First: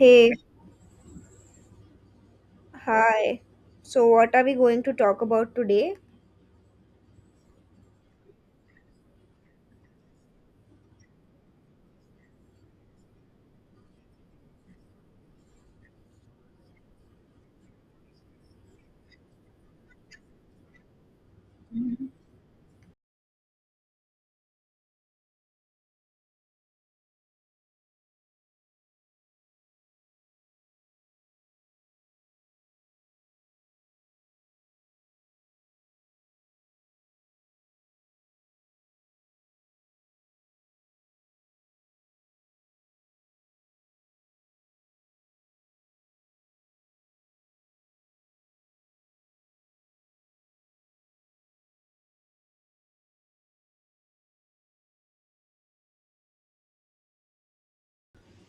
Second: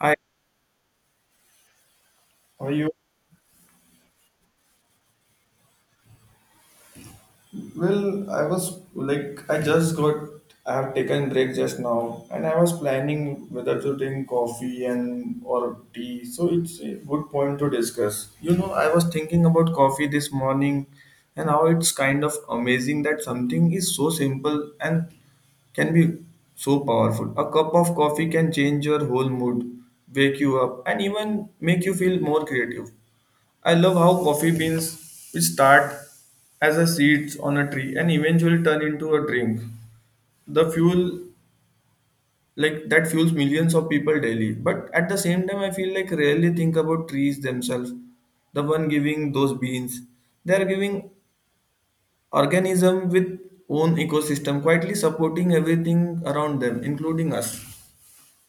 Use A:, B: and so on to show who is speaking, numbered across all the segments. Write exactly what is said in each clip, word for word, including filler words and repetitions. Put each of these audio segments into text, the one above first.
A: Hi, how are you?
B: hi. So, what are we going to talk about today?
A: Well, I was like, I just got, I have taken break just now, and I was planning whether to drink coffee and or tea. So it's a good point to discuss. You know, I was thinking about coffee this morning, and how it's kind of amazing that something is so simple and can be so powerful. A cup of coffee can change your whole mood, wake you up, and even make you feel more creative. I love how coffee beans, which start as a seeds on a tree and eventually turn into a drink, the fuel like that fuels millions of people daily. But at the same time, I feel like rarely think about trees themselves, the one giving those beans. They are giving organism with own ecosystem, quietly supporting everything around them, including us.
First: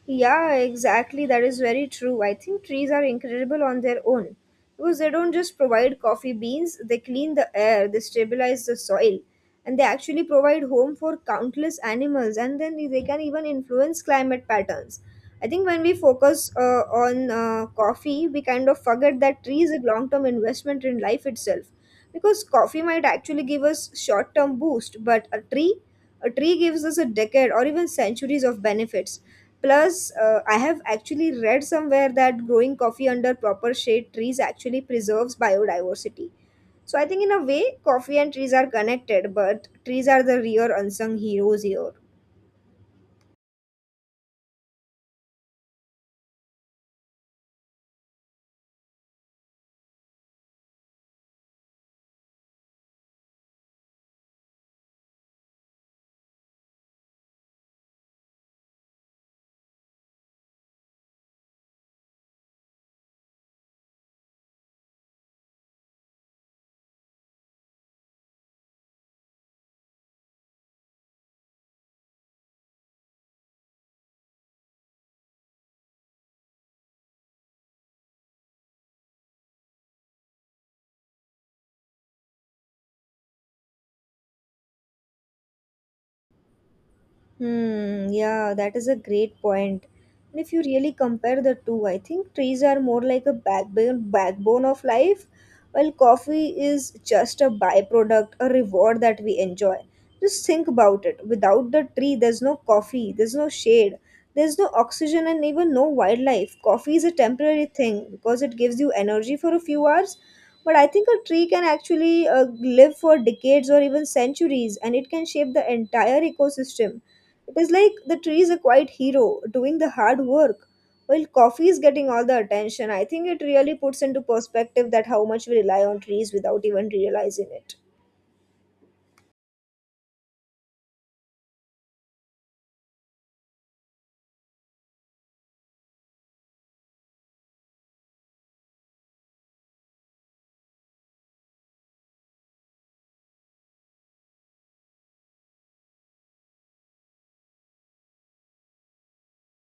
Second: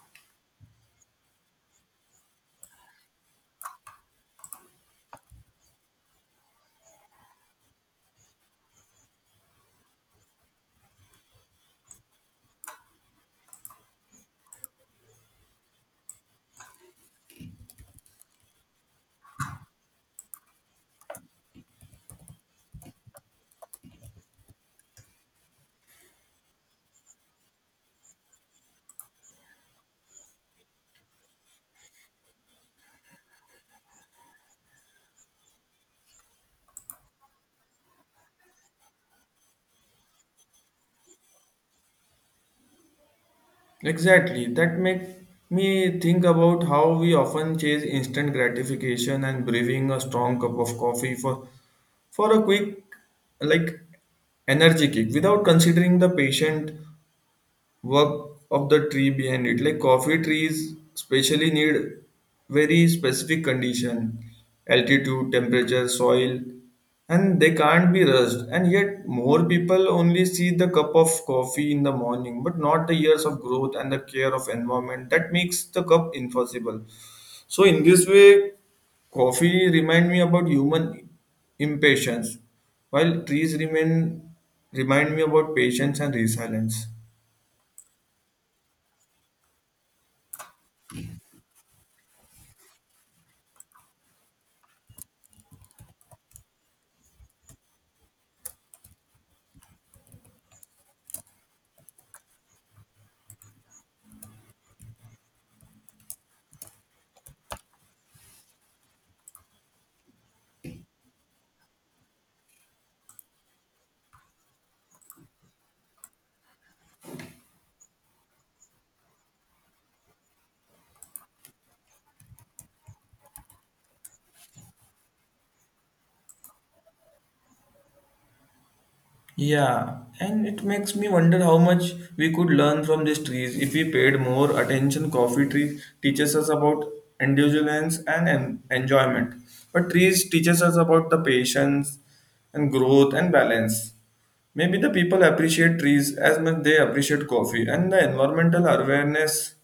B: Yeah, exactly. That is very true. I think trees are incredible on their own because they don't just provide coffee beans, they clean the air, they stabilize the soil, and they actually provide home for countless animals. And then they can even influence climate patterns. I think when we focus uh, on uh, coffee, we kind of forget that trees is a long term investment in life itself because coffee might actually give us short term boost, but a tree a tree gives us a decade or even centuries of benefits. Plus, uh, I have actually read somewhere that growing coffee under proper shade trees actually preserves biodiversity. So I think in a way, coffee and trees are connected, but trees are the real unsung heroes here.
A: Exactly. That make me think about how we often chase instant gratification and brewing a strong cup of coffee for for a quick like energy kick without considering the patient work of the tree behind it, like coffee trees especially need very specific condition, altitude, temperature, soil, and they can't be rushed. And yet more people only see the cup of coffee in the morning but not the years of growth and the care of environment that makes the cup impossible. So in this way, coffee remind me about human impatience, while trees remain remind me about patience and resilience.
B: Hmm, yeah, that is a great point. And if you really compare the two, I think trees are more like a backbone backbone of life, while coffee is just a byproduct, a reward that we enjoy. Just think about it. Without the tree, there's no coffee, there's no shade, there's no oxygen and even no wildlife. Coffee is a temporary thing because it gives you energy for a few hours. But I think a tree can actually uh, live for decades or even centuries and it can shape the entire ecosystem. It is like the tree is a quiet hero doing the hard work. While coffee is getting all the attention, I think it really puts into perspective that how much we rely on trees without even realizing it.
A: Yeah, and it makes me wonder how much we could learn from these trees if we paid more attention. Coffee trees teaches us about indulgence and en- enjoyment, but trees teaches us about the patience and growth and balance. Maybe the people appreciate trees as much they appreciate coffee, and the environmental awareness.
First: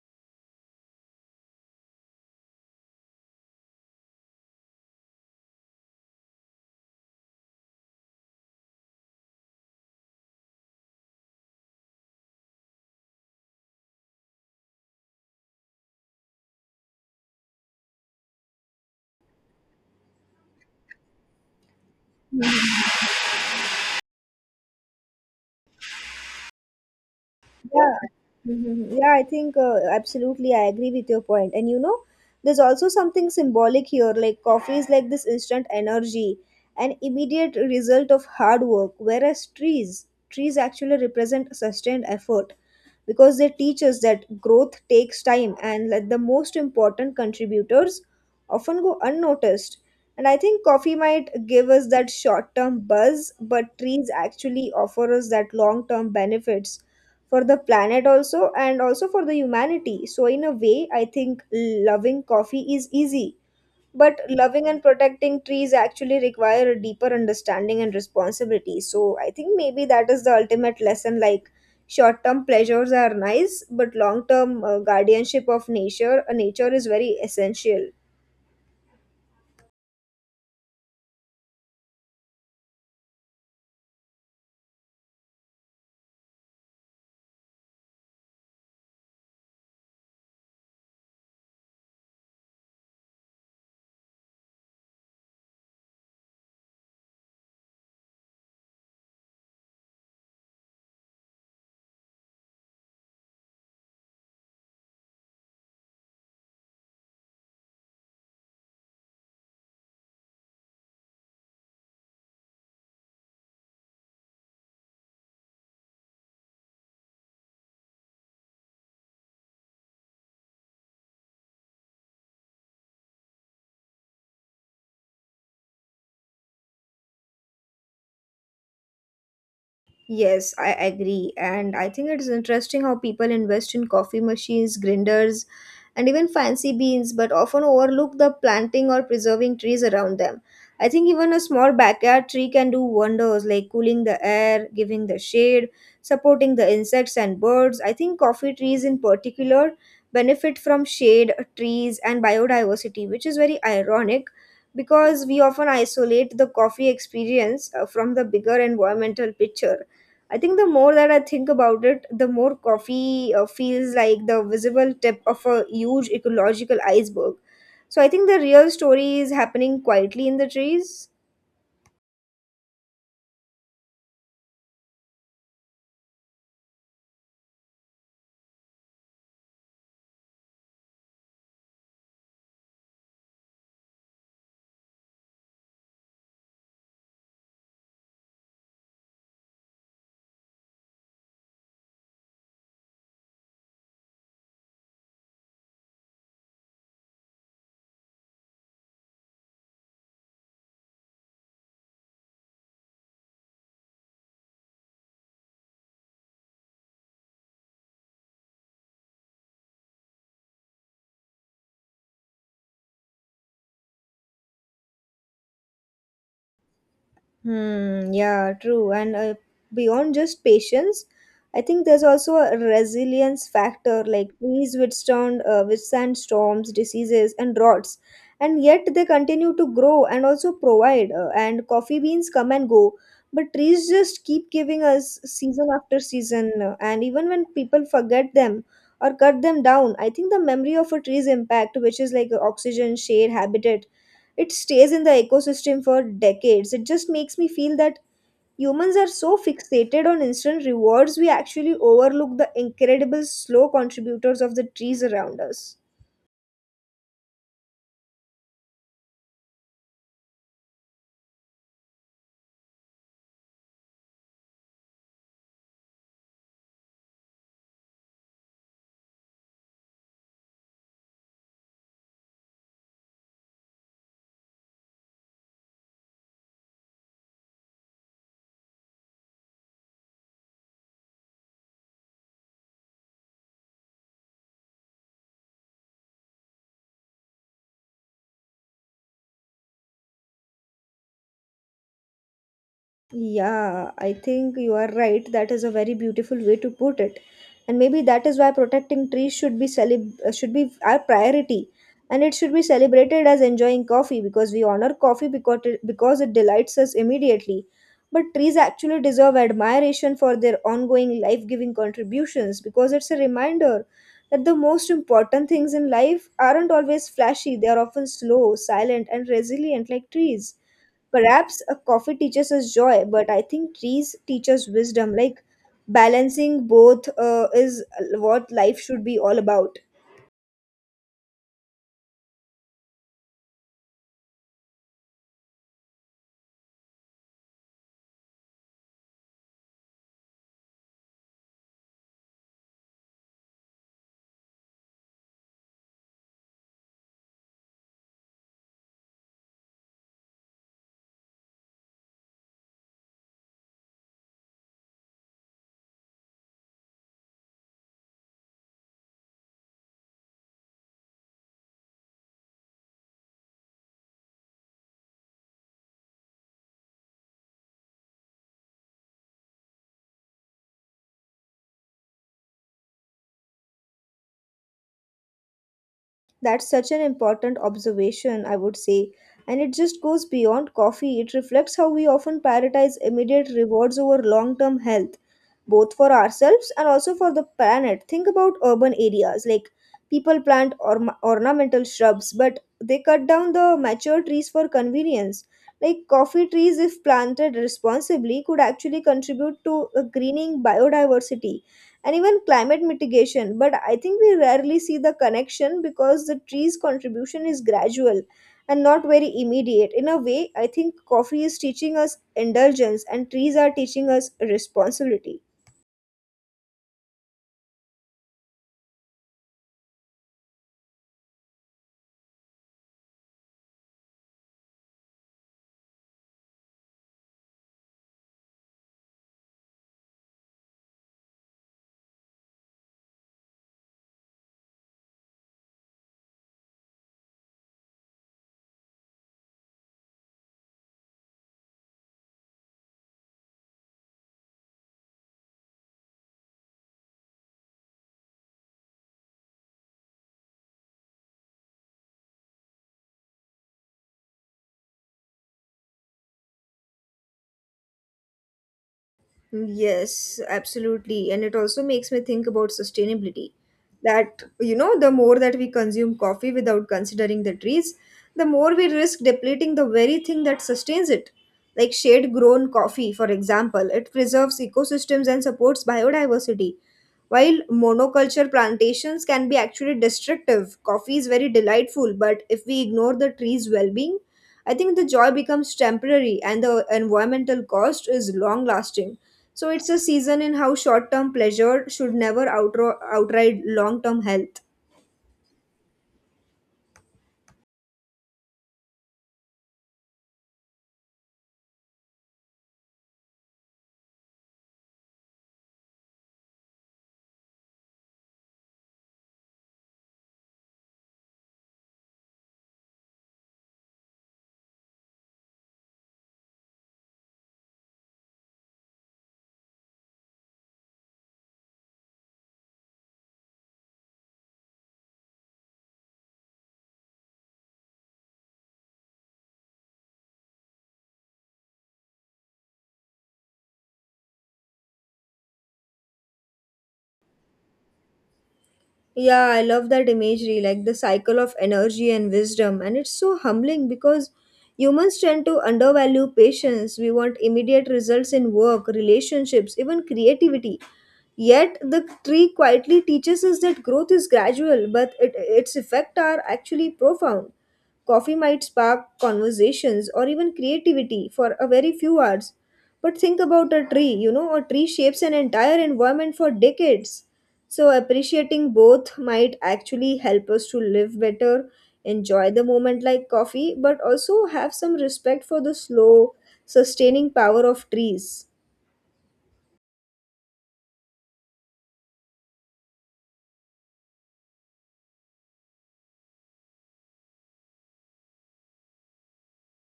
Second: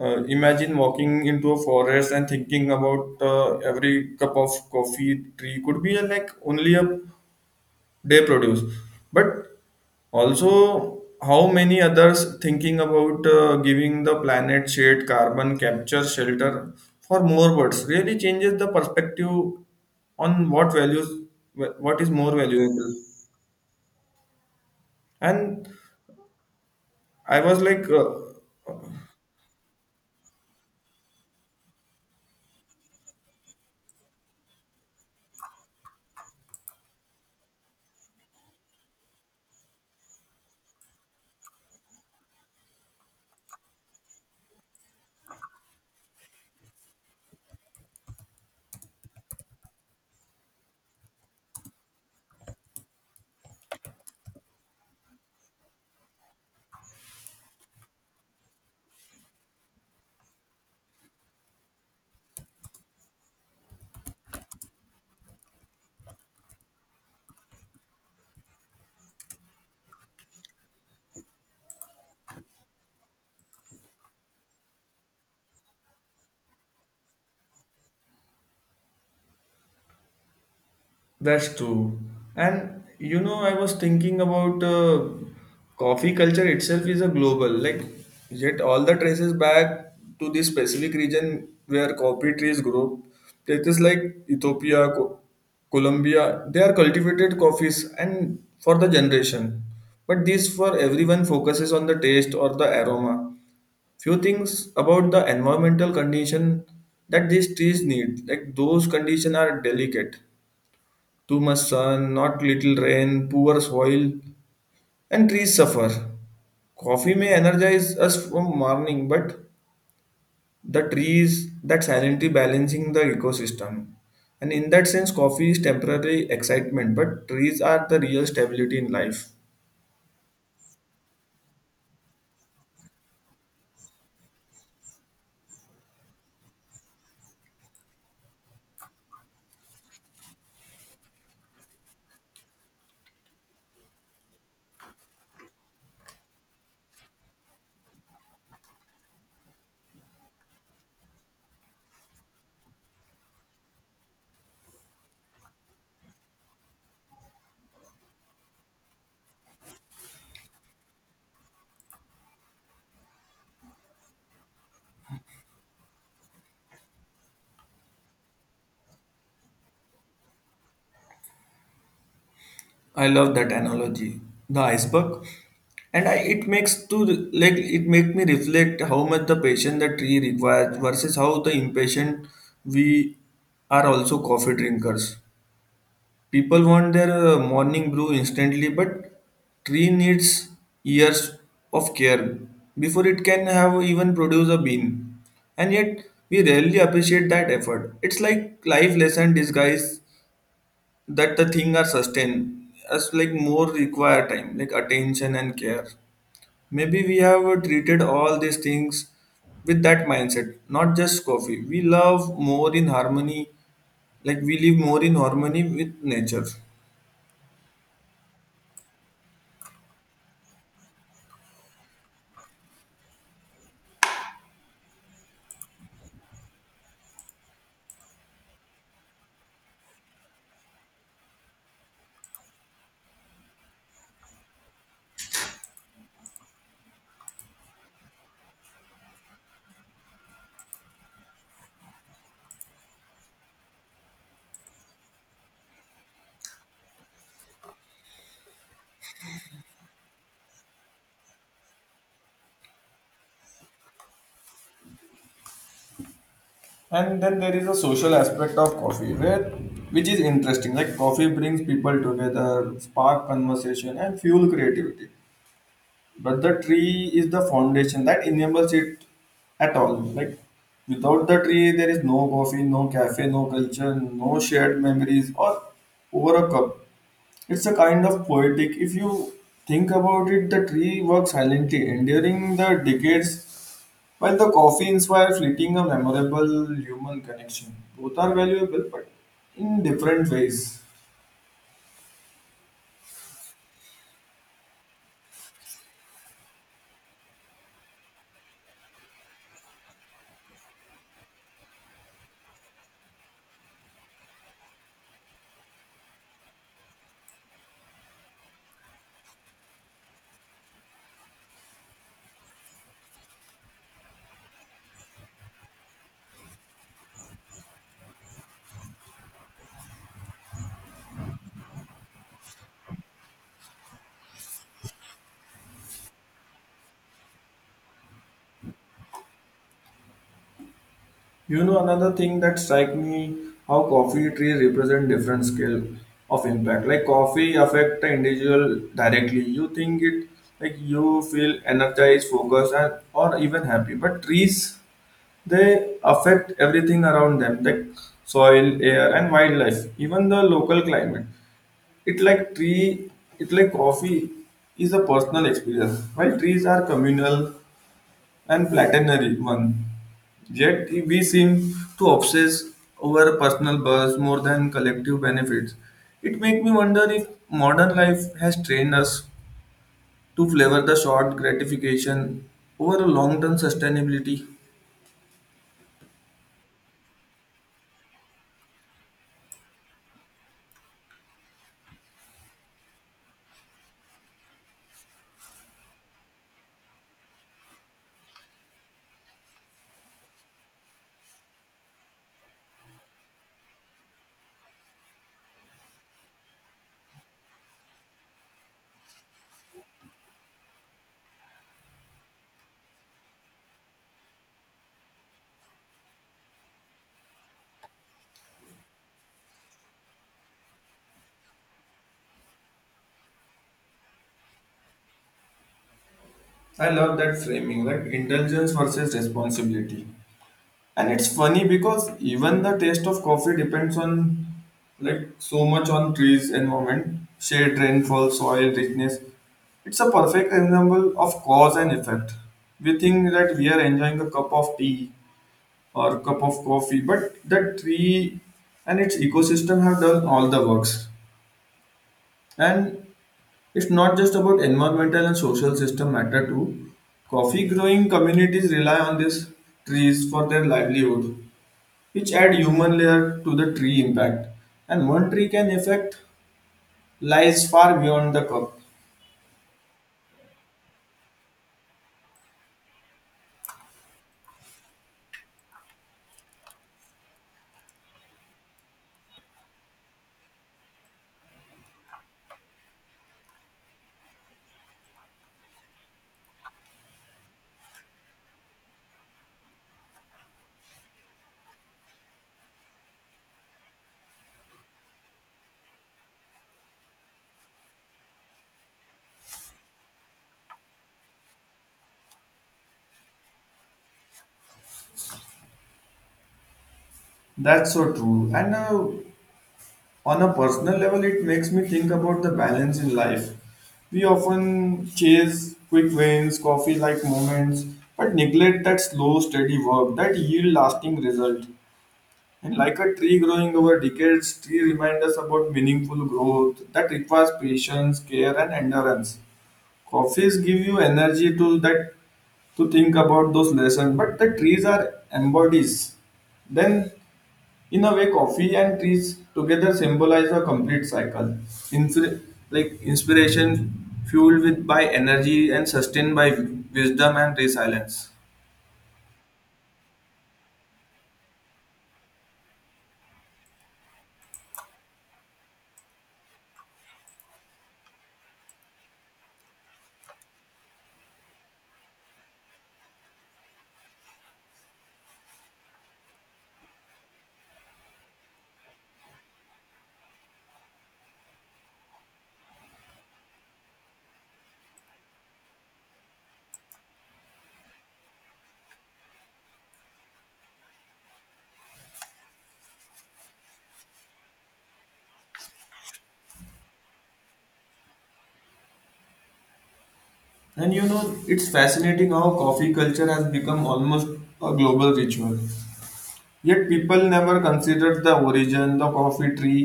A: Uh, imagine walking into a forest and thinking about uh, every cup of coffee tree could be uh, like only a day produce, but also, how many others thinking about uh, giving the planet shade, carbon capture, shelter for more birds really changes the perspective on what values, what is more valuable. And I was like,
B: Yeah.
A: uh,
B: Mhm. Yeah, I think uh, absolutely I agree with your point. And you know, there's also something symbolic here. Like coffee is like this instant energy, an immediate result of hard work, whereas trees, trees actually represent sustained effort because they teach us that growth takes time and that the most important contributors often go unnoticed. And I think coffee might give us that short term buzz, but trees actually offer us that long term benefits for the planet also and also for the humanity. So, in a way, I think loving coffee is easy but loving and protecting trees actually require a deeper understanding and responsibility. So I think maybe that is the ultimate lesson, like short term pleasures are nice but long term uh, guardianship of nature uh, nature is very essential.
A: that's true. And you know, I was thinking about uh, coffee culture itself is a global, like, yet all the traces back to the specific region where coffee trees grow. Places like Ethiopia, Co- Colombia, they are cultivated coffees and for the generation. But this for everyone focuses on the taste or the aroma. Few things about the environmental condition that these trees need, like those conditions are delicate, too much sun, not little rain, poor soil, and trees suffer. Coffee may energize us from morning, but the trees that silently balancing the ecosystem. And in that sense, coffee is temporary excitement, but trees are the real stability in life.
B: Yes, I agree. And I think it's interesting how people invest in coffee machines, grinders, and even fancy beans, but often overlook the planting or preserving trees around them. I think even a small backyard tree can do wonders like cooling the air, giving the shade, supporting the insects and birds. I think coffee trees in particular benefit from shade, trees, and biodiversity, which is very ironic because we often isolate the coffee experience uh, from the bigger environmental picture. I think the more that I think about it, the more coffee uh, feels like the visible tip of a huge ecological iceberg. So I think the real story is happening quietly in the trees.
A: I love that analogy, the iceberg, and I, it makes to re- like it make me reflect how much the patience the tree requires versus how the impatient we are also coffee drinkers. People want their uh, morning brew instantly, but tree needs years of care before it can have even produce a bean. And yet we rarely appreciate that effort. It's like life lesson disguise that the thing are sustained as like more require time, like attention and care. Maybe we have uh, treated all these things with that mindset, not just coffee. We love more in harmony, like we live more in harmony with nature.
B: Hmm, yeah, true. And uh, beyond just patience, I think there's also a resilience factor. Like trees withstand uh, withstand storms, diseases, and droughts, and yet they continue to grow and also provide. Uh, and coffee beans come and go, but trees just keep giving us season after season. uh, And even when people forget them or cut them down, I think the memory of a tree's impact, which is like oxygen, shade, habitat, it stays in the ecosystem for decades. It just makes me feel that humans are so fixated on instant rewards, we actually overlook the incredible slow contributors of the trees around us.
A: And then there is a social aspect of coffee, where which is interesting. Like coffee brings people together, spark conversation, and fuel creativity. But the tree is the foundation that enables it at all. Like without the tree, there is no coffee, no cafe, no culture, no shared memories, or over a cup. It's a kind of poetic. If you think about it, the tree works silently, enduring the decades while the coffee inspires fleeting a memorable human connection, both are valuable but in different ways.
B: Yeah, I think you are right. That is a very beautiful way to put it. And maybe that is why protecting trees should be celeb- uh, should be our priority. And it should be celebrated as enjoying coffee because we honor coffee because it, because it delights us immediately. But trees actually deserve admiration for their ongoing life-giving contributions because it's a reminder that the most important things in life aren't always flashy. They are often slow, silent, and resilient like trees. Perhaps a coffee teaches us joy, but I think trees teach us wisdom. Like balancing both uh, is what life should be all about.
A: You know, another thing that strikes me how coffee trees represent different scale of impact. Like coffee affect the individual directly. You think it like you feel energized, focused, and or even happy. But trees they affect everything around them, like soil, air, and wildlife, even the local climate. It like tree, it like coffee is a personal experience, while trees are communal and platinary one. Yet we seem to obsess over personal buzz more than collective benefits. It makes me wonder if modern life has trained us to flavor the short gratification over a long-term sustainability.
B: That's such an important observation, I would say. And it just goes beyond coffee. It reflects how we often prioritize immediate rewards over long term health, both for ourselves and also for the planet. Think about urban areas, like people plant orm ornamental shrubs, but they cut down the mature trees for convenience. Like coffee trees, if planted responsibly, could actually contribute to a greening biodiversity and even climate mitigation. But I think we rarely see the connection because the tree's contribution is gradual and not very immediate. In a way, I think coffee is teaching us indulgence and trees are teaching us responsibility.
A: I love that framing, like indulgence versus responsibility. And it's funny because even the taste of coffee depends on like so much on trees, environment, shade, rainfall, soil, richness. It's a perfect example of cause and effect. We think that we are enjoying a cup of tea or cup of coffee, but the tree and its ecosystem have done all the works. And it's not just about environmental and social system matter too. Coffee growing communities rely on these trees for their livelihood which add human layer to the tree impact. And one tree can affect lies far beyond the cup.
B: Yes, absolutely. And it also makes me think about sustainability. That, you know, the more that we consume coffee without considering the trees, the more we risk depleting the very thing that sustains it. Like shade grown coffee, for example, it preserves ecosystems and supports biodiversity. While monoculture plantations can be actually destructive, coffee is very delightful, but if we ignore the tree's well being, I think the joy becomes temporary and the environmental cost is long lasting. So it's a season in how short term pleasure should never outro- outride long term health.
A: That's so true. And uh, on a personal level, it makes me think about the balance in life. We often chase quick wins, coffee-like moments, but neglect that slow, steady work that yield lasting result. And like a tree growing over decades, tree remind us about meaningful growth that requires patience, care, and endurance. Coffees give you energy to that to think about those lessons, but the trees are embodies. Then in a way coffee and trees together symbolize a complete cycle, Infi- like inspiration fueled with by energy and sustained by wisdom and resilience.
B: Yeah, I love that imagery, like the cycle of energy and wisdom. And it's so humbling because humans tend to undervalue patience. We want immediate results in work, relationships, even creativity. Yet the tree quietly teaches us that growth is gradual, but it, its effects are actually profound. Coffee might spark conversations or even creativity for a very few hours. But think about a tree, you know, a tree shapes an entire environment for decades. So, appreciating both might actually help us to live better, enjoy the moment like coffee, but also have some respect for the slow, sustaining power of trees.
A: And you know, it's fascinating how coffee culture has become almost a global ritual, yet people never considered the origin the coffee tree.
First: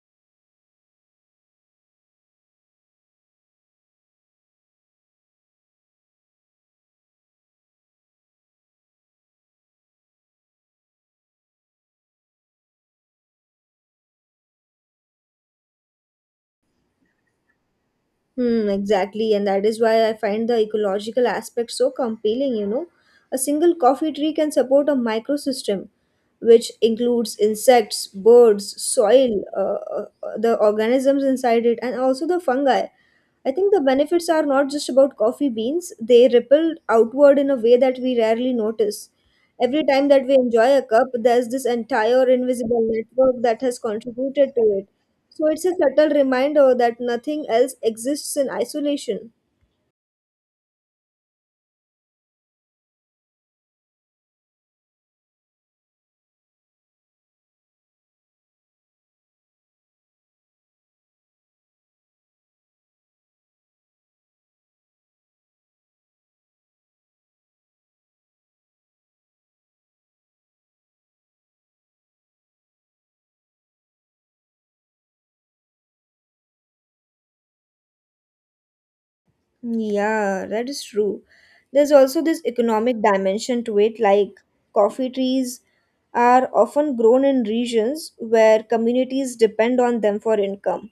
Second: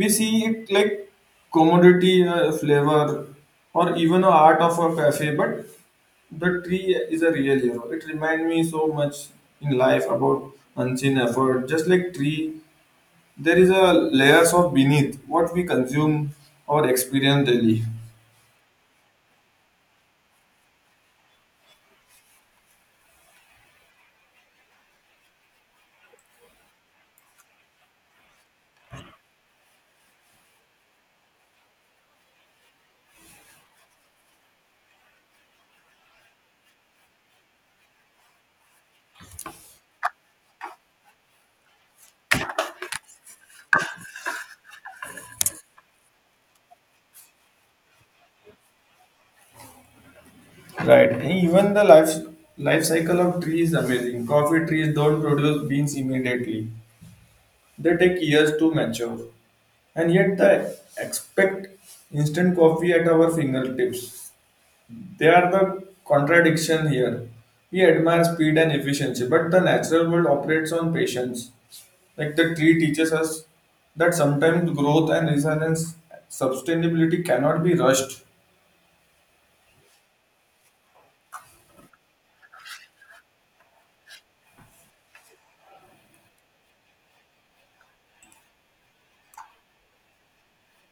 A: We see it like commodity, a flavor, or even a art of a cafe, but the tree is a real hero. It reminds me so much in life about unseen effort. Just like tree, there is a layers of beneath what we consume or experience daily.
B: Hmm, exactly, and that is why I find the ecological aspect so compelling, you know. A single coffee tree can support a microsystem, which includes insects, birds, soil, uh, uh, uh, the organisms inside it, and also the fungi. I think the benefits are not just about coffee beans, they ripple outward in a way that we rarely notice. Every time that we enjoy a cup, there's this entire invisible network that has contributed to it. So it's a subtle reminder that nothing else exists in isolation.
A: Right. And even the life life cycle of tree is amazing. Coffee trees don't produce beans immediately. They take years to mature, and yet they expect instant coffee at our fingertips. They are the contradiction here. We admire speed and efficiency, but the natural world operates on patience. Like the tree teaches us that sometimes growth and resilience, sustainability cannot be rushed.
B: Yeah, that is true. There's also this economic dimension to it, like coffee trees are often grown in regions where communities depend on them for income.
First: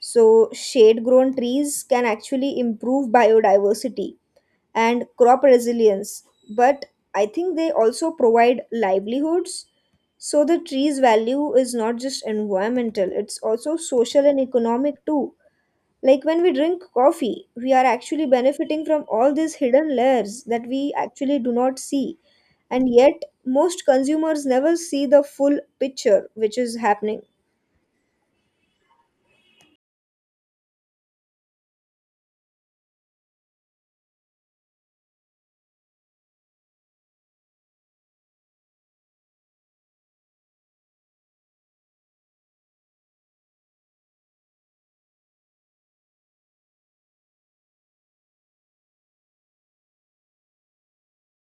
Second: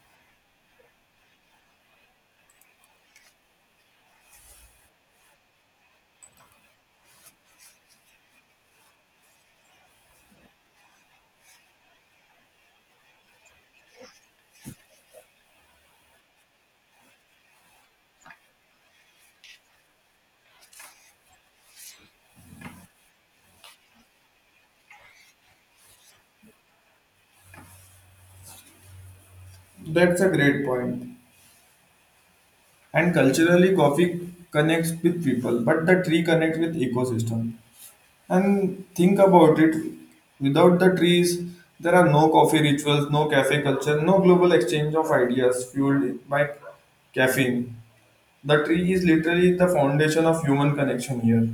B: So, shade grown trees can actually improve biodiversity and crop resilience, but I think they also provide livelihoods. So the tree's value is not just environmental, it's also social and economic too. Like when we drink coffee, we are actually benefiting from all these hidden layers that we actually do not see. And yet, most consumers never see the full picture which is happening.
A: That's a great point. And culturally, coffee connects with people, but the tree connects with ecosystem. And think about it, without the trees, there are no coffee rituals, no cafe culture, no global exchange of ideas fueled by caffeine. The tree is literally the foundation of human connection here.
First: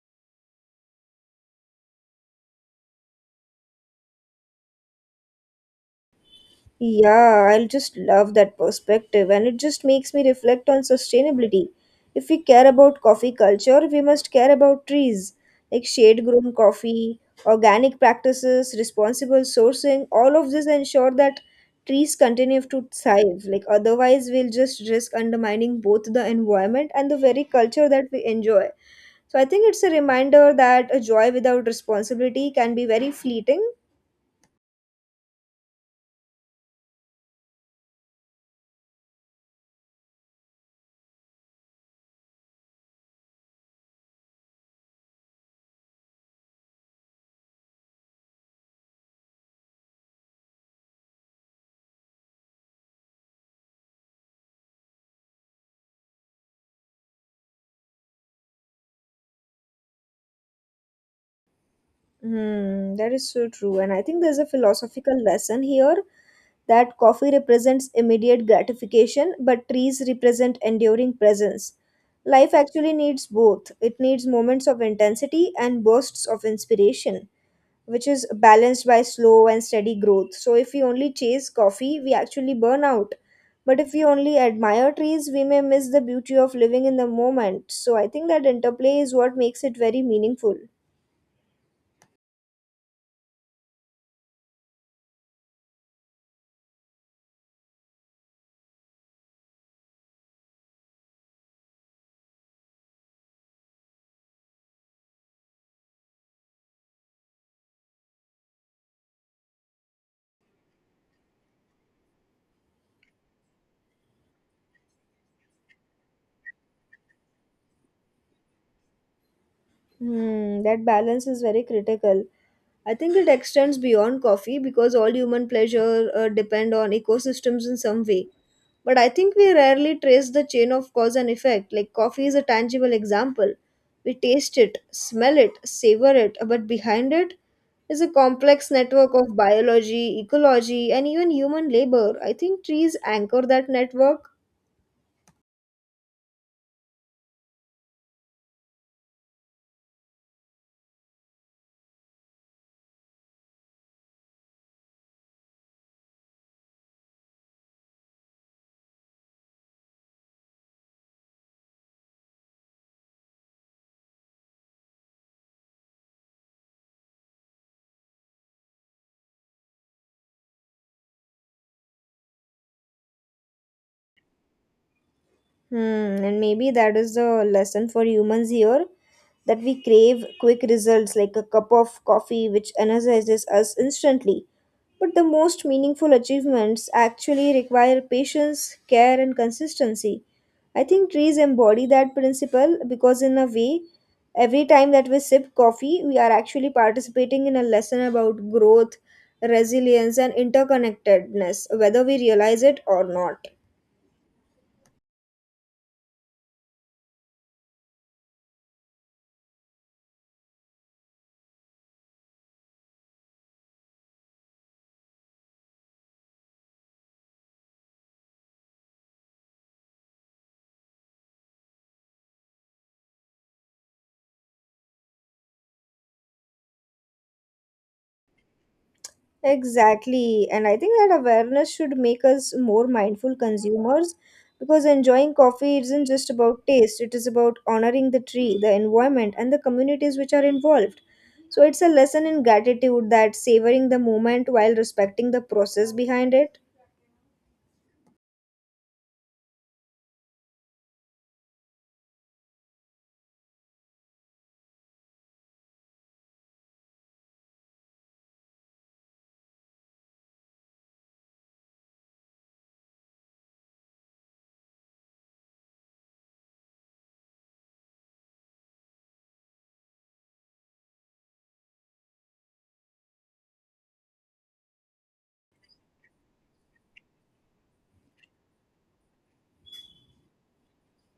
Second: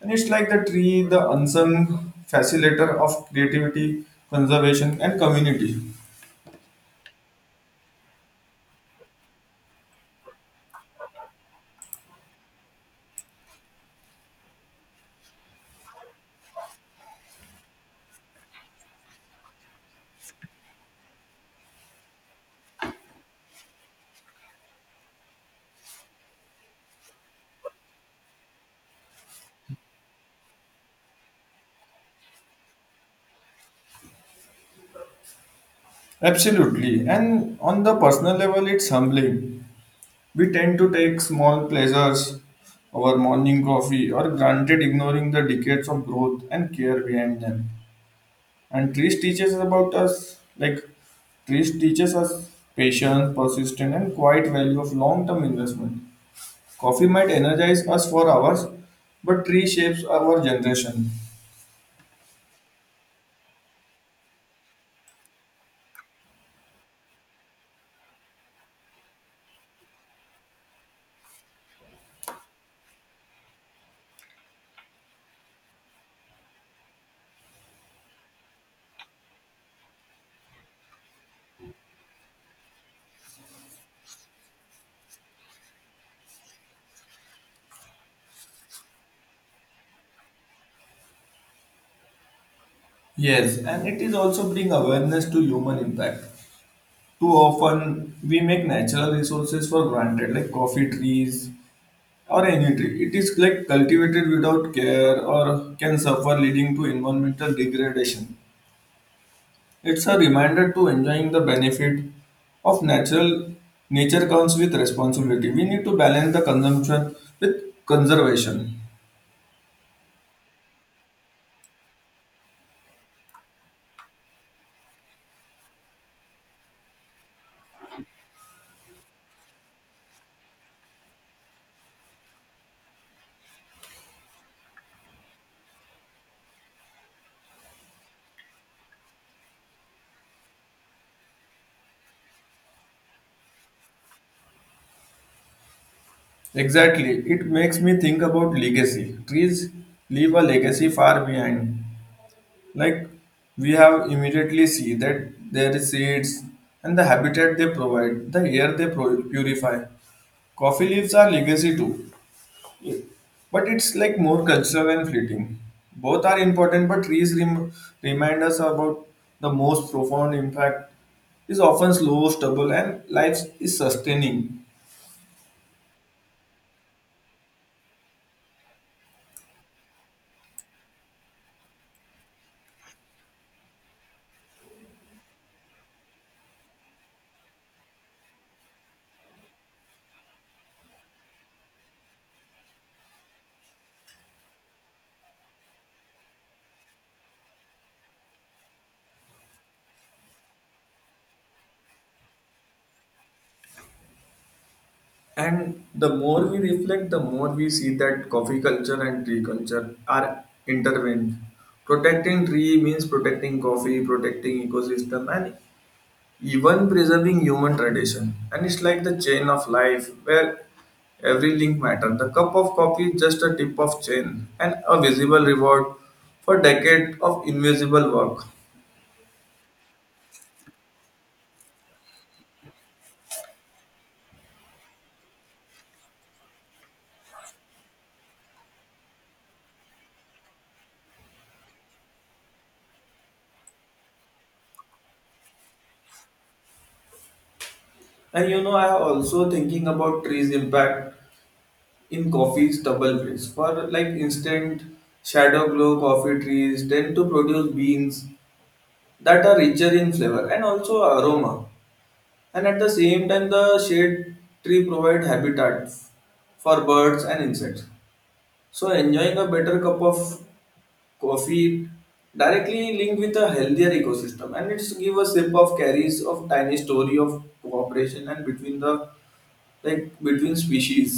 A: And it's like the tree, the unsung facilitator of creativity, conservation, and community.
B: Yeah, I'll just love that perspective, and it just makes me reflect on sustainability. If we care about coffee culture, we must care about trees, like shade grown coffee, organic practices, responsible sourcing. All of this ensure that trees continue to thrive. Like, otherwise, we'll just risk undermining both the environment and the very culture that we enjoy. So, I think it's a reminder that a joy without responsibility can be very fleeting.
A: Absolutely. And on the personal level, it's humbling. We tend to take small pleasures, our morning coffee, or granted ignoring the decades of growth and care behind them. And trees teaches us about us, like trees teaches us patience, persistence, and quiet value of long-term investment. Coffee might energize us for hours, but tree shapes our generation.
B: Hmm, that is so true. And I think there's a philosophical lesson here that coffee represents immediate gratification, but trees represent enduring presence. Life actually needs both. It needs moments of intensity and bursts of inspiration, which is balanced by slow and steady growth. So if we only chase coffee, we actually burn out. But if we only admire trees, we may miss the beauty of living in the moment. So I think that interplay is what makes it very meaningful.
A: Yes, and it is also bring awareness to human impact. Too often we make natural resources for granted, like coffee trees, or energy. It is like cultivated without care or can suffer leading to environmental degradation. It's a reminder to enjoying the benefit of natural nature comes with responsibility. We need to balance the consumption with conservation.
B: Hmm, that balance is very critical. I think it extends beyond coffee because all human pleasure uh, depend on ecosystems in some way. But I think we rarely trace the chain of cause and effect. Like coffee is a tangible example. We taste it, smell it, savor it, but behind it is a complex network of biology, ecology, and even human labor. I think trees anchor that network.
A: Exactly. It makes me think about legacy. Trees leave a legacy far behind. Like we have immediately see that their seeds and the habitat they provide, the air they pro- purify. Coffee leaves are legacy too, but it's like more cultural and fleeting. Both are important, but trees rem- remind us about the most profound impact is often slow, stubble, and life is sustaining.
B: Hmm, and maybe that is the lesson for humans here that we crave quick results like a cup of coffee which energizes us instantly. But the most meaningful achievements actually require patience, care, and consistency. I think trees embody that principle because, in a way, every time that we sip coffee, we are actually participating in a lesson about growth, resilience, and interconnectedness, whether we realize it or not.
A: And the more we reflect, the more we see that coffee culture and tree culture are intertwined. Protecting tree means protecting coffee, protecting ecosystem, and even preserving human tradition. And it's like the chain of life where every link matters. The cup of coffee is just a tip of chain and a visible reward for decades of invisible work.
B: Exactly. And I think that awareness should make us more mindful consumers because enjoying coffee isn't just about taste, it is about honoring the tree, the environment, and the communities which are involved. So it's a lesson in gratitude that savoring the moment while respecting the process behind it.
A: And you know, I am also thinking about trees impact in coffee's double blades for like instant shadow glow, coffee trees tend to produce beans that are richer in flavor and also aroma, and at the same time the shade tree provide habitat for birds and insects, so enjoying a better cup of coffee directly linked with a healthier ecosystem, and it's give a sip of carries of tiny story of cooperation and between the like between species.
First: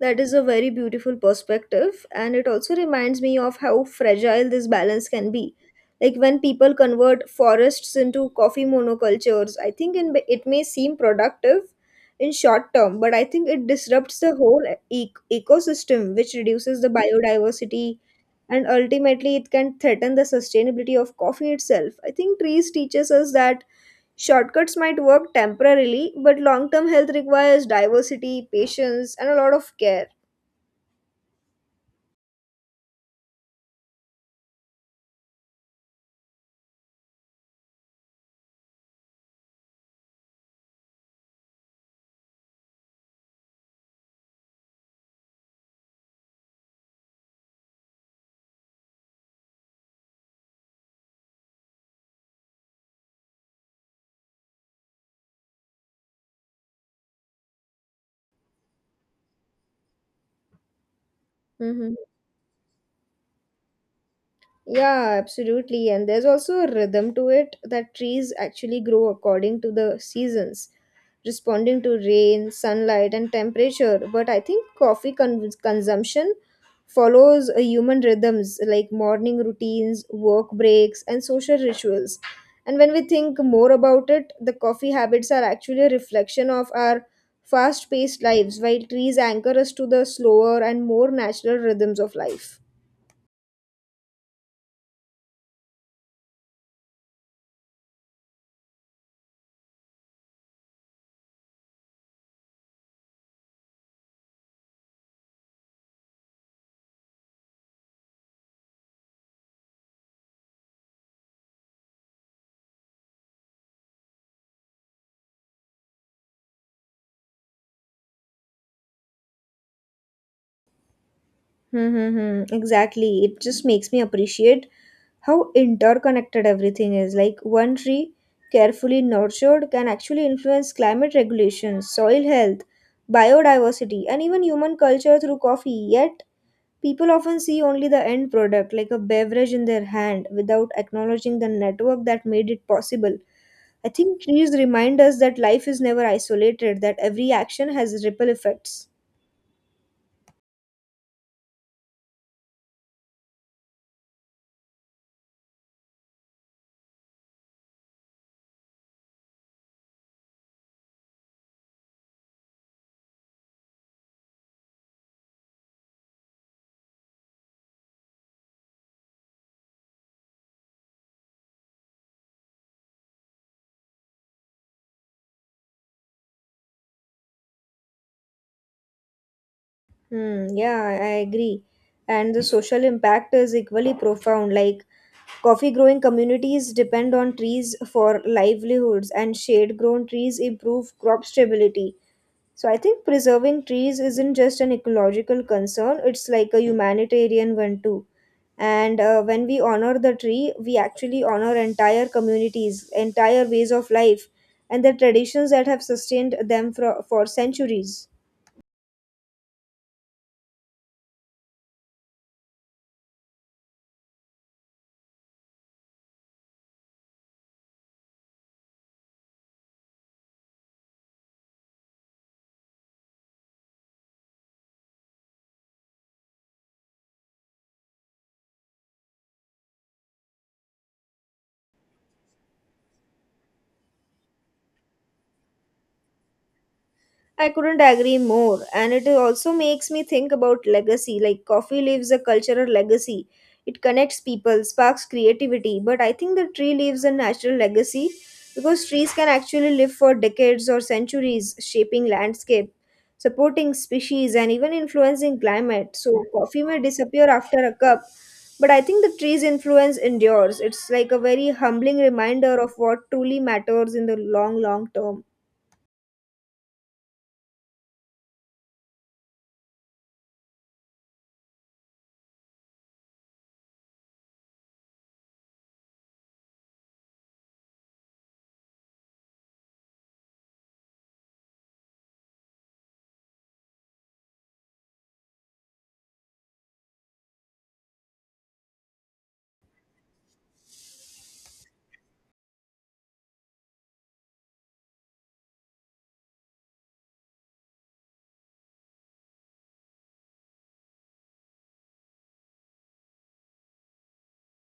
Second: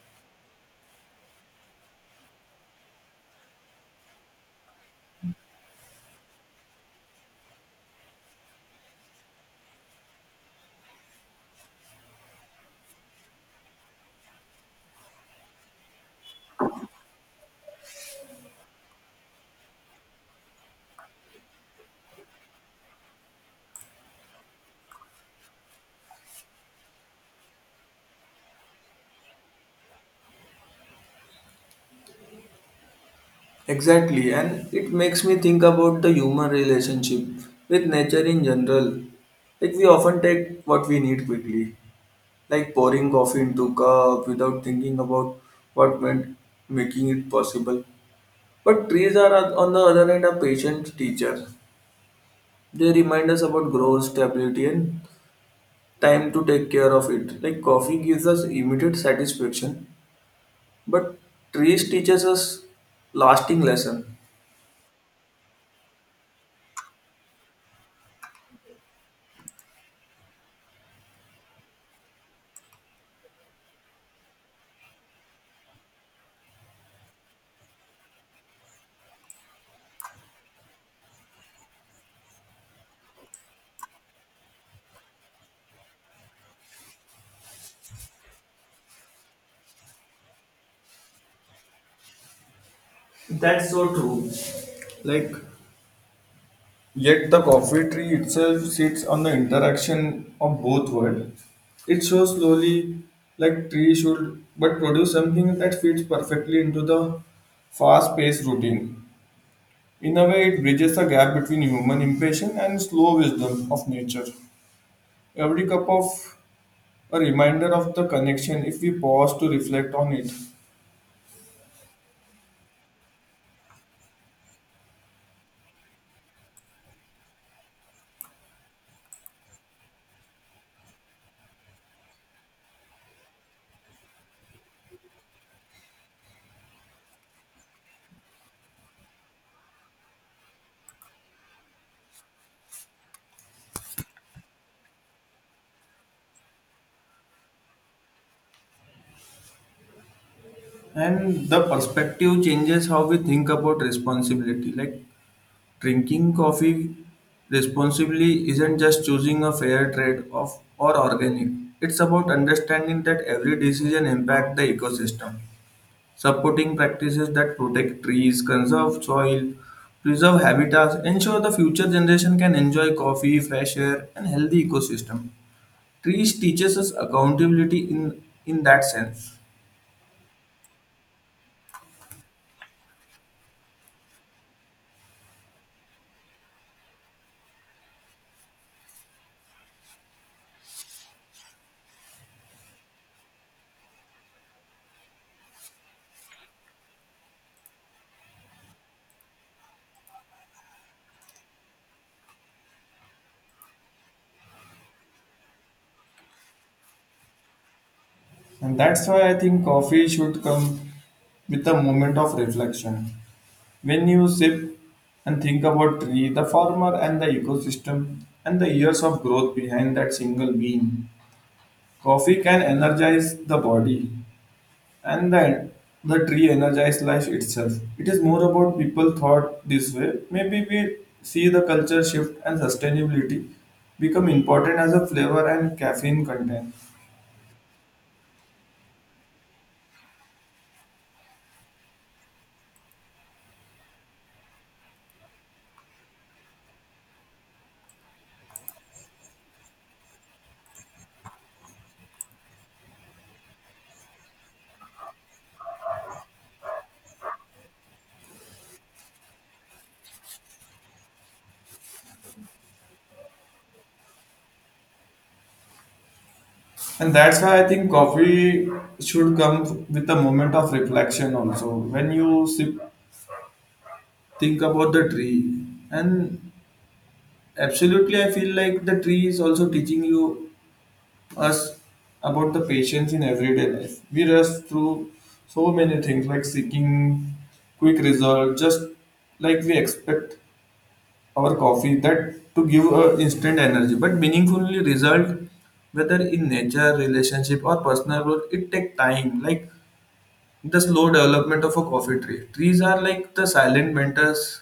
B: That is a very beautiful perspective, and it also reminds me of how fragile this balance can be. Like when people convert forests into coffee monocultures, I think in, it may seem productive in short term, but I think it disrupts the whole e- ecosystem, which reduces the biodiversity, and ultimately it can threaten the sustainability of coffee itself. I think trees teaches us that shortcuts might work temporarily, but long-term health requires diversity, patience, and a lot of care.
A: Exactly, and it makes me think about the human relationship with nature in general. Like we often take what we need quickly, like pouring coffee into cup without thinking about what went making it possible. But trees are on the other hand a patient teacher. They remind us about growth, stability, and time to take care of it. Like coffee gives us immediate satisfaction, but trees
B: Mm-hmm.
A: teaches us lasting lesson.
B: Yeah, absolutely. And there's also a rhythm to it that trees actually grow according to the seasons, responding to rain, sunlight, and temperature. But I think coffee con- consumption follows a human rhythms like morning routines, work breaks, and social rituals. And when we think more about it, the coffee habits are actually a reflection of our fast paced lives, while trees anchor us to the slower and more natural rhythms of life.
A: That's so true. Like, yet the coffee tree itself sits on the interaction of both worlds. It shows slowly, like tree should, but produce something that fits perfectly into the fast-paced routine. In a way, it bridges the gap between human impatience and slow wisdom of nature. Every cup of a reminder of the connection if we pause to reflect on it.
B: Mm-hmm. Exactly. It just makes me appreciate how interconnected everything is. Like one tree carefully nurtured can actually influence climate regulations, soil health, biodiversity, and even human culture through coffee. Yet people often see only the end product, like a beverage in their hand, without acknowledging the network that made it possible. I think trees remind us that life is never isolated, that every action has ripple effects.
A: And the perspective changes how we think about responsibility. Like, drinking coffee responsibly isn't just choosing a fair trade of or organic. It's about understanding that every decision impacts the ecosystem, supporting practices that protect trees, conserve soil, preserve habitats, ensure the future generation can enjoy coffee, fresh air, and healthy ecosystem. Trees teaches us accountability in in that sense.
B: Hmm, yeah, I I agree. And the social impact is equally profound. Like coffee growing communities depend on trees for livelihoods, and shade grown trees improve crop stability. So I think preserving trees isn't just an ecological concern, it's like a humanitarian one too. And uh, when we honor the tree, we actually honor entire communities, entire ways of life, and the traditions that have sustained them for, for centuries.
A: And that's why I think coffee should come with a moment of reflection. When you sip and think about tree, the farmer and the ecosystem and the years of growth behind that single bean, coffee can energize the body and then the tree energize life itself. It is more about people thought this way. Maybe we see the culture shift and sustainability become important as a flavor and caffeine content.
B: I couldn't agree more. And it also makes me think about legacy. Like, coffee leaves a cultural legacy. It connects people, sparks creativity. But I think the tree leaves a natural legacy because trees can actually live for decades or centuries, shaping landscape, supporting species, and even influencing climate. So, coffee may disappear after a cup. But I think the tree's influence endures. It's like a very humbling reminder of what truly matters in the long, long term.
A: And that's why I think coffee should come with a moment of reflection also. When you sip think about the tree and absolutely I feel like the tree is also teaching you us about the patience in everyday life we rush through so many things like seeking quick result just like we expect our coffee that to give a instant energy but meaningfully result whether in nature relationship or personal growth it take time like the slow development of a coffee tree. Trees are like the silent mentors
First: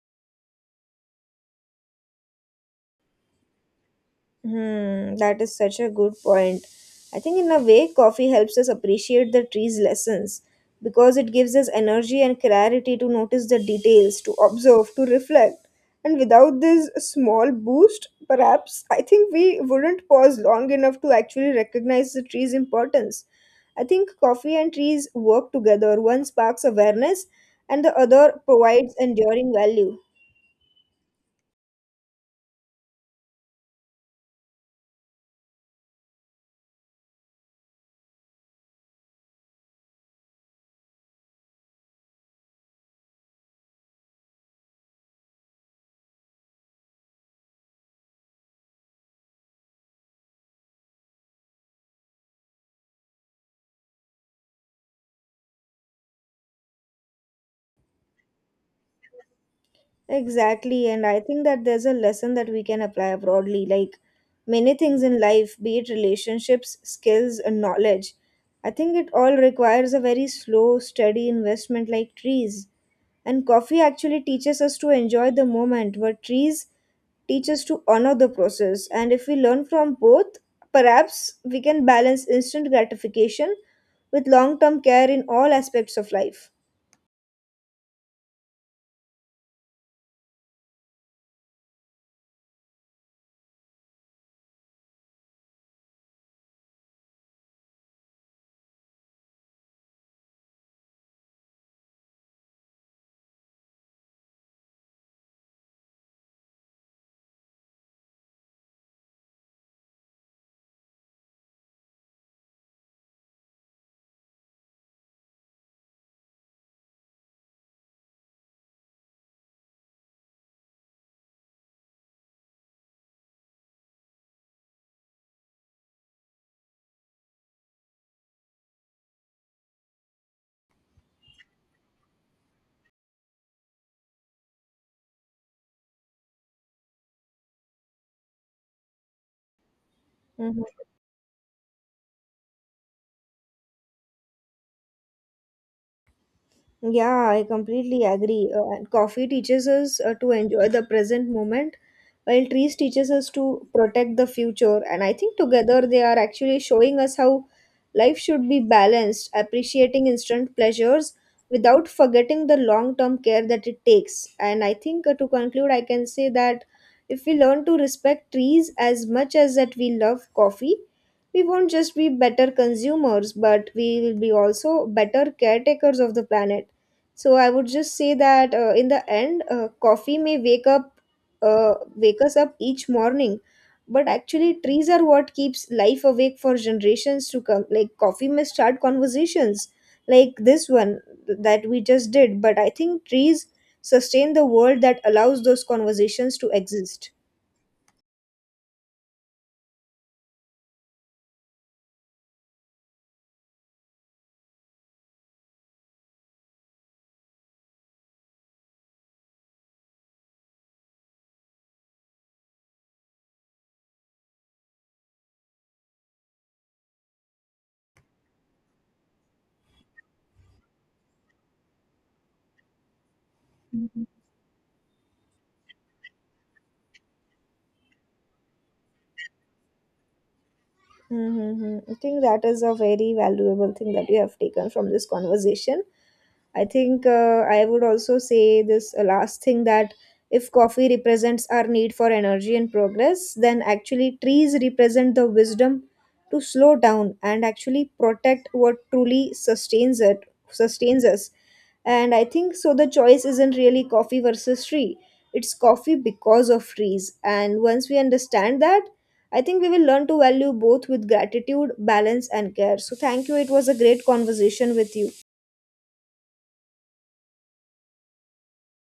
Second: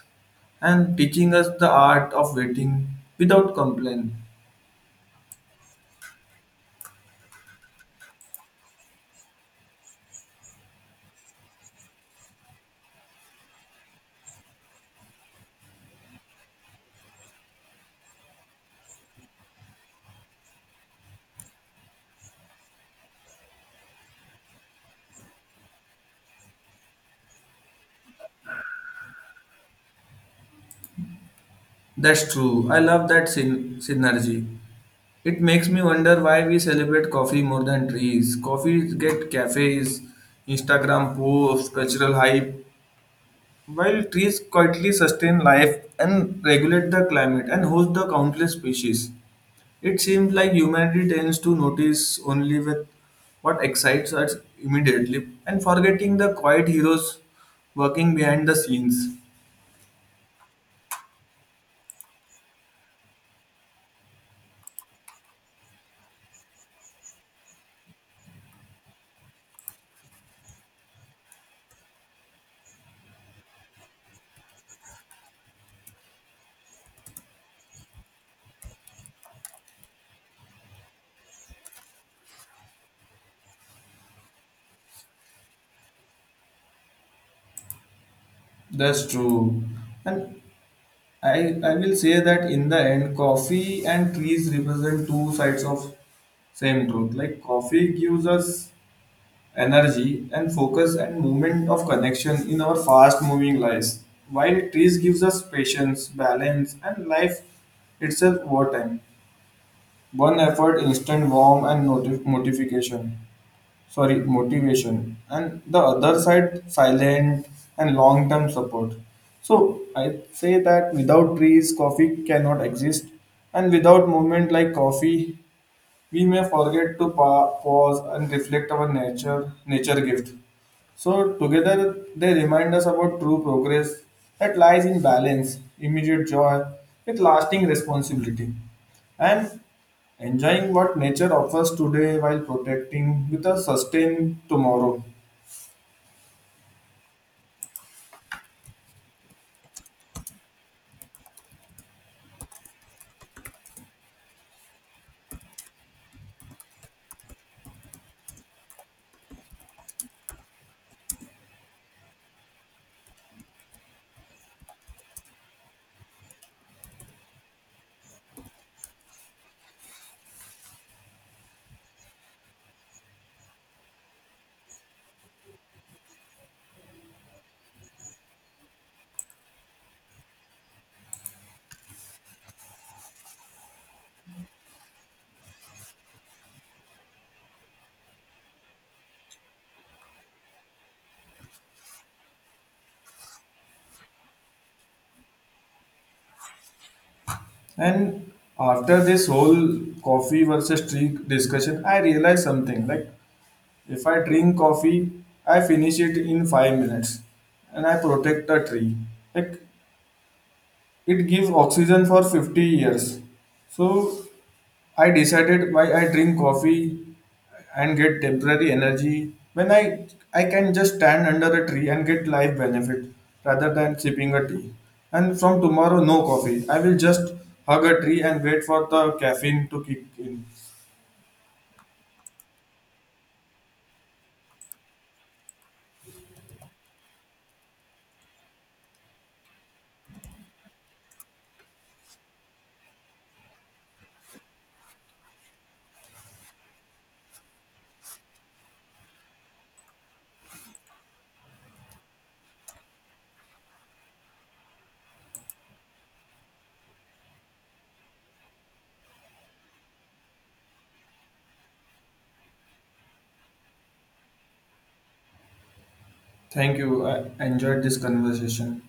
A: and teaching us the art of waiting without complaint.
B: Hmm, that is such a good point. I think in a way, coffee helps us appreciate the tree's lessons because it gives us energy and clarity to notice the details, to observe, to reflect. And without this small boost, perhaps I think we wouldn't pause long enough to actually recognize the tree's importance. I think coffee and trees work together. One sparks awareness, and the other provides enduring value.
A: That's true. I love that syn- synergy. It makes me wonder why we celebrate coffee more than trees. Coffees get cafes, Instagram posts, cultural hype, while trees quietly sustain life and regulate the climate and host the countless species. It seems like humanity tends to notice only with what excites us immediately and forgetting the quiet heroes working behind the scenes.
B: Exactly, and I think that there's a lesson that we can apply broadly. Like many things in life, be it relationships, skills, and knowledge, I think it all requires a very slow, steady investment, like trees. And coffee actually teaches us to enjoy the moment, but trees teach us to honor the process. And if we learn from both, perhaps we can balance instant gratification with long term care in all aspects of life.
A: That's true. And I, I will say that in the end, coffee and trees represent two sides of same truth. Like coffee gives us energy and focus and movement of connection in our fast moving lives, while trees gives us patience, balance, and life itself over time. One effort instant warm and noti notification, sorry, motivation, and the other side silent and long term support. So I say that without trees, coffee cannot exist, and without movement like coffee, we may forget to pa- pause and reflect our nature nature gift. So together they remind us about true progress that lies in balance, immediate joy with lasting responsibility and
B: Mhm.
A: enjoying what nature offers today while protecting with a sustain tomorrow.
B: Yeah, I completely agree. Uh, and coffee teaches us uh, to enjoy the present moment, while trees teaches us to protect the future. And I think together they are actually showing us how life should be balanced, appreciating instant pleasures without forgetting the long-term care that it takes. And I think uh, to conclude, I can say that if we learn to respect trees as much as that we love coffee, we won't just be better consumers, but we will be also better caretakers of the planet. So I would just say that uh, in the end, uh, coffee may wake up, uh, wake us up each morning, but actually trees are what keeps life awake for generations to come. Like coffee may start conversations, like this one that we just did, but I think trees sustain the world that allows those conversations to exist.
A: And after this whole coffee versus tea discussion, I realized something like if I drink coffee, I finish it in five minutes and I protect a tree. Like it gives oxygen for fifty years. So I decided why I drink coffee and get temporary energy when I I can just stand under a tree and get life benefit rather than sipping a tea. And from tomorrow, no coffee. I will just hug a tree and wait for the caffeine to kick in.
B: Mm-hmm. I think that is a very valuable thing that you have taken from this conversation. I think uh, I would also say this uh, last thing that if coffee represents our need for energy and progress, then actually trees represent the wisdom to slow down and actually protect what truly sustains it, sustains us, and I think so the choice isn't really coffee versus tree, it's coffee because of trees. And once we understand that, I think we will learn to value both with gratitude, balance and care. So thank you, it was a great conversation with you.
A: Thank you. I enjoyed this conversation.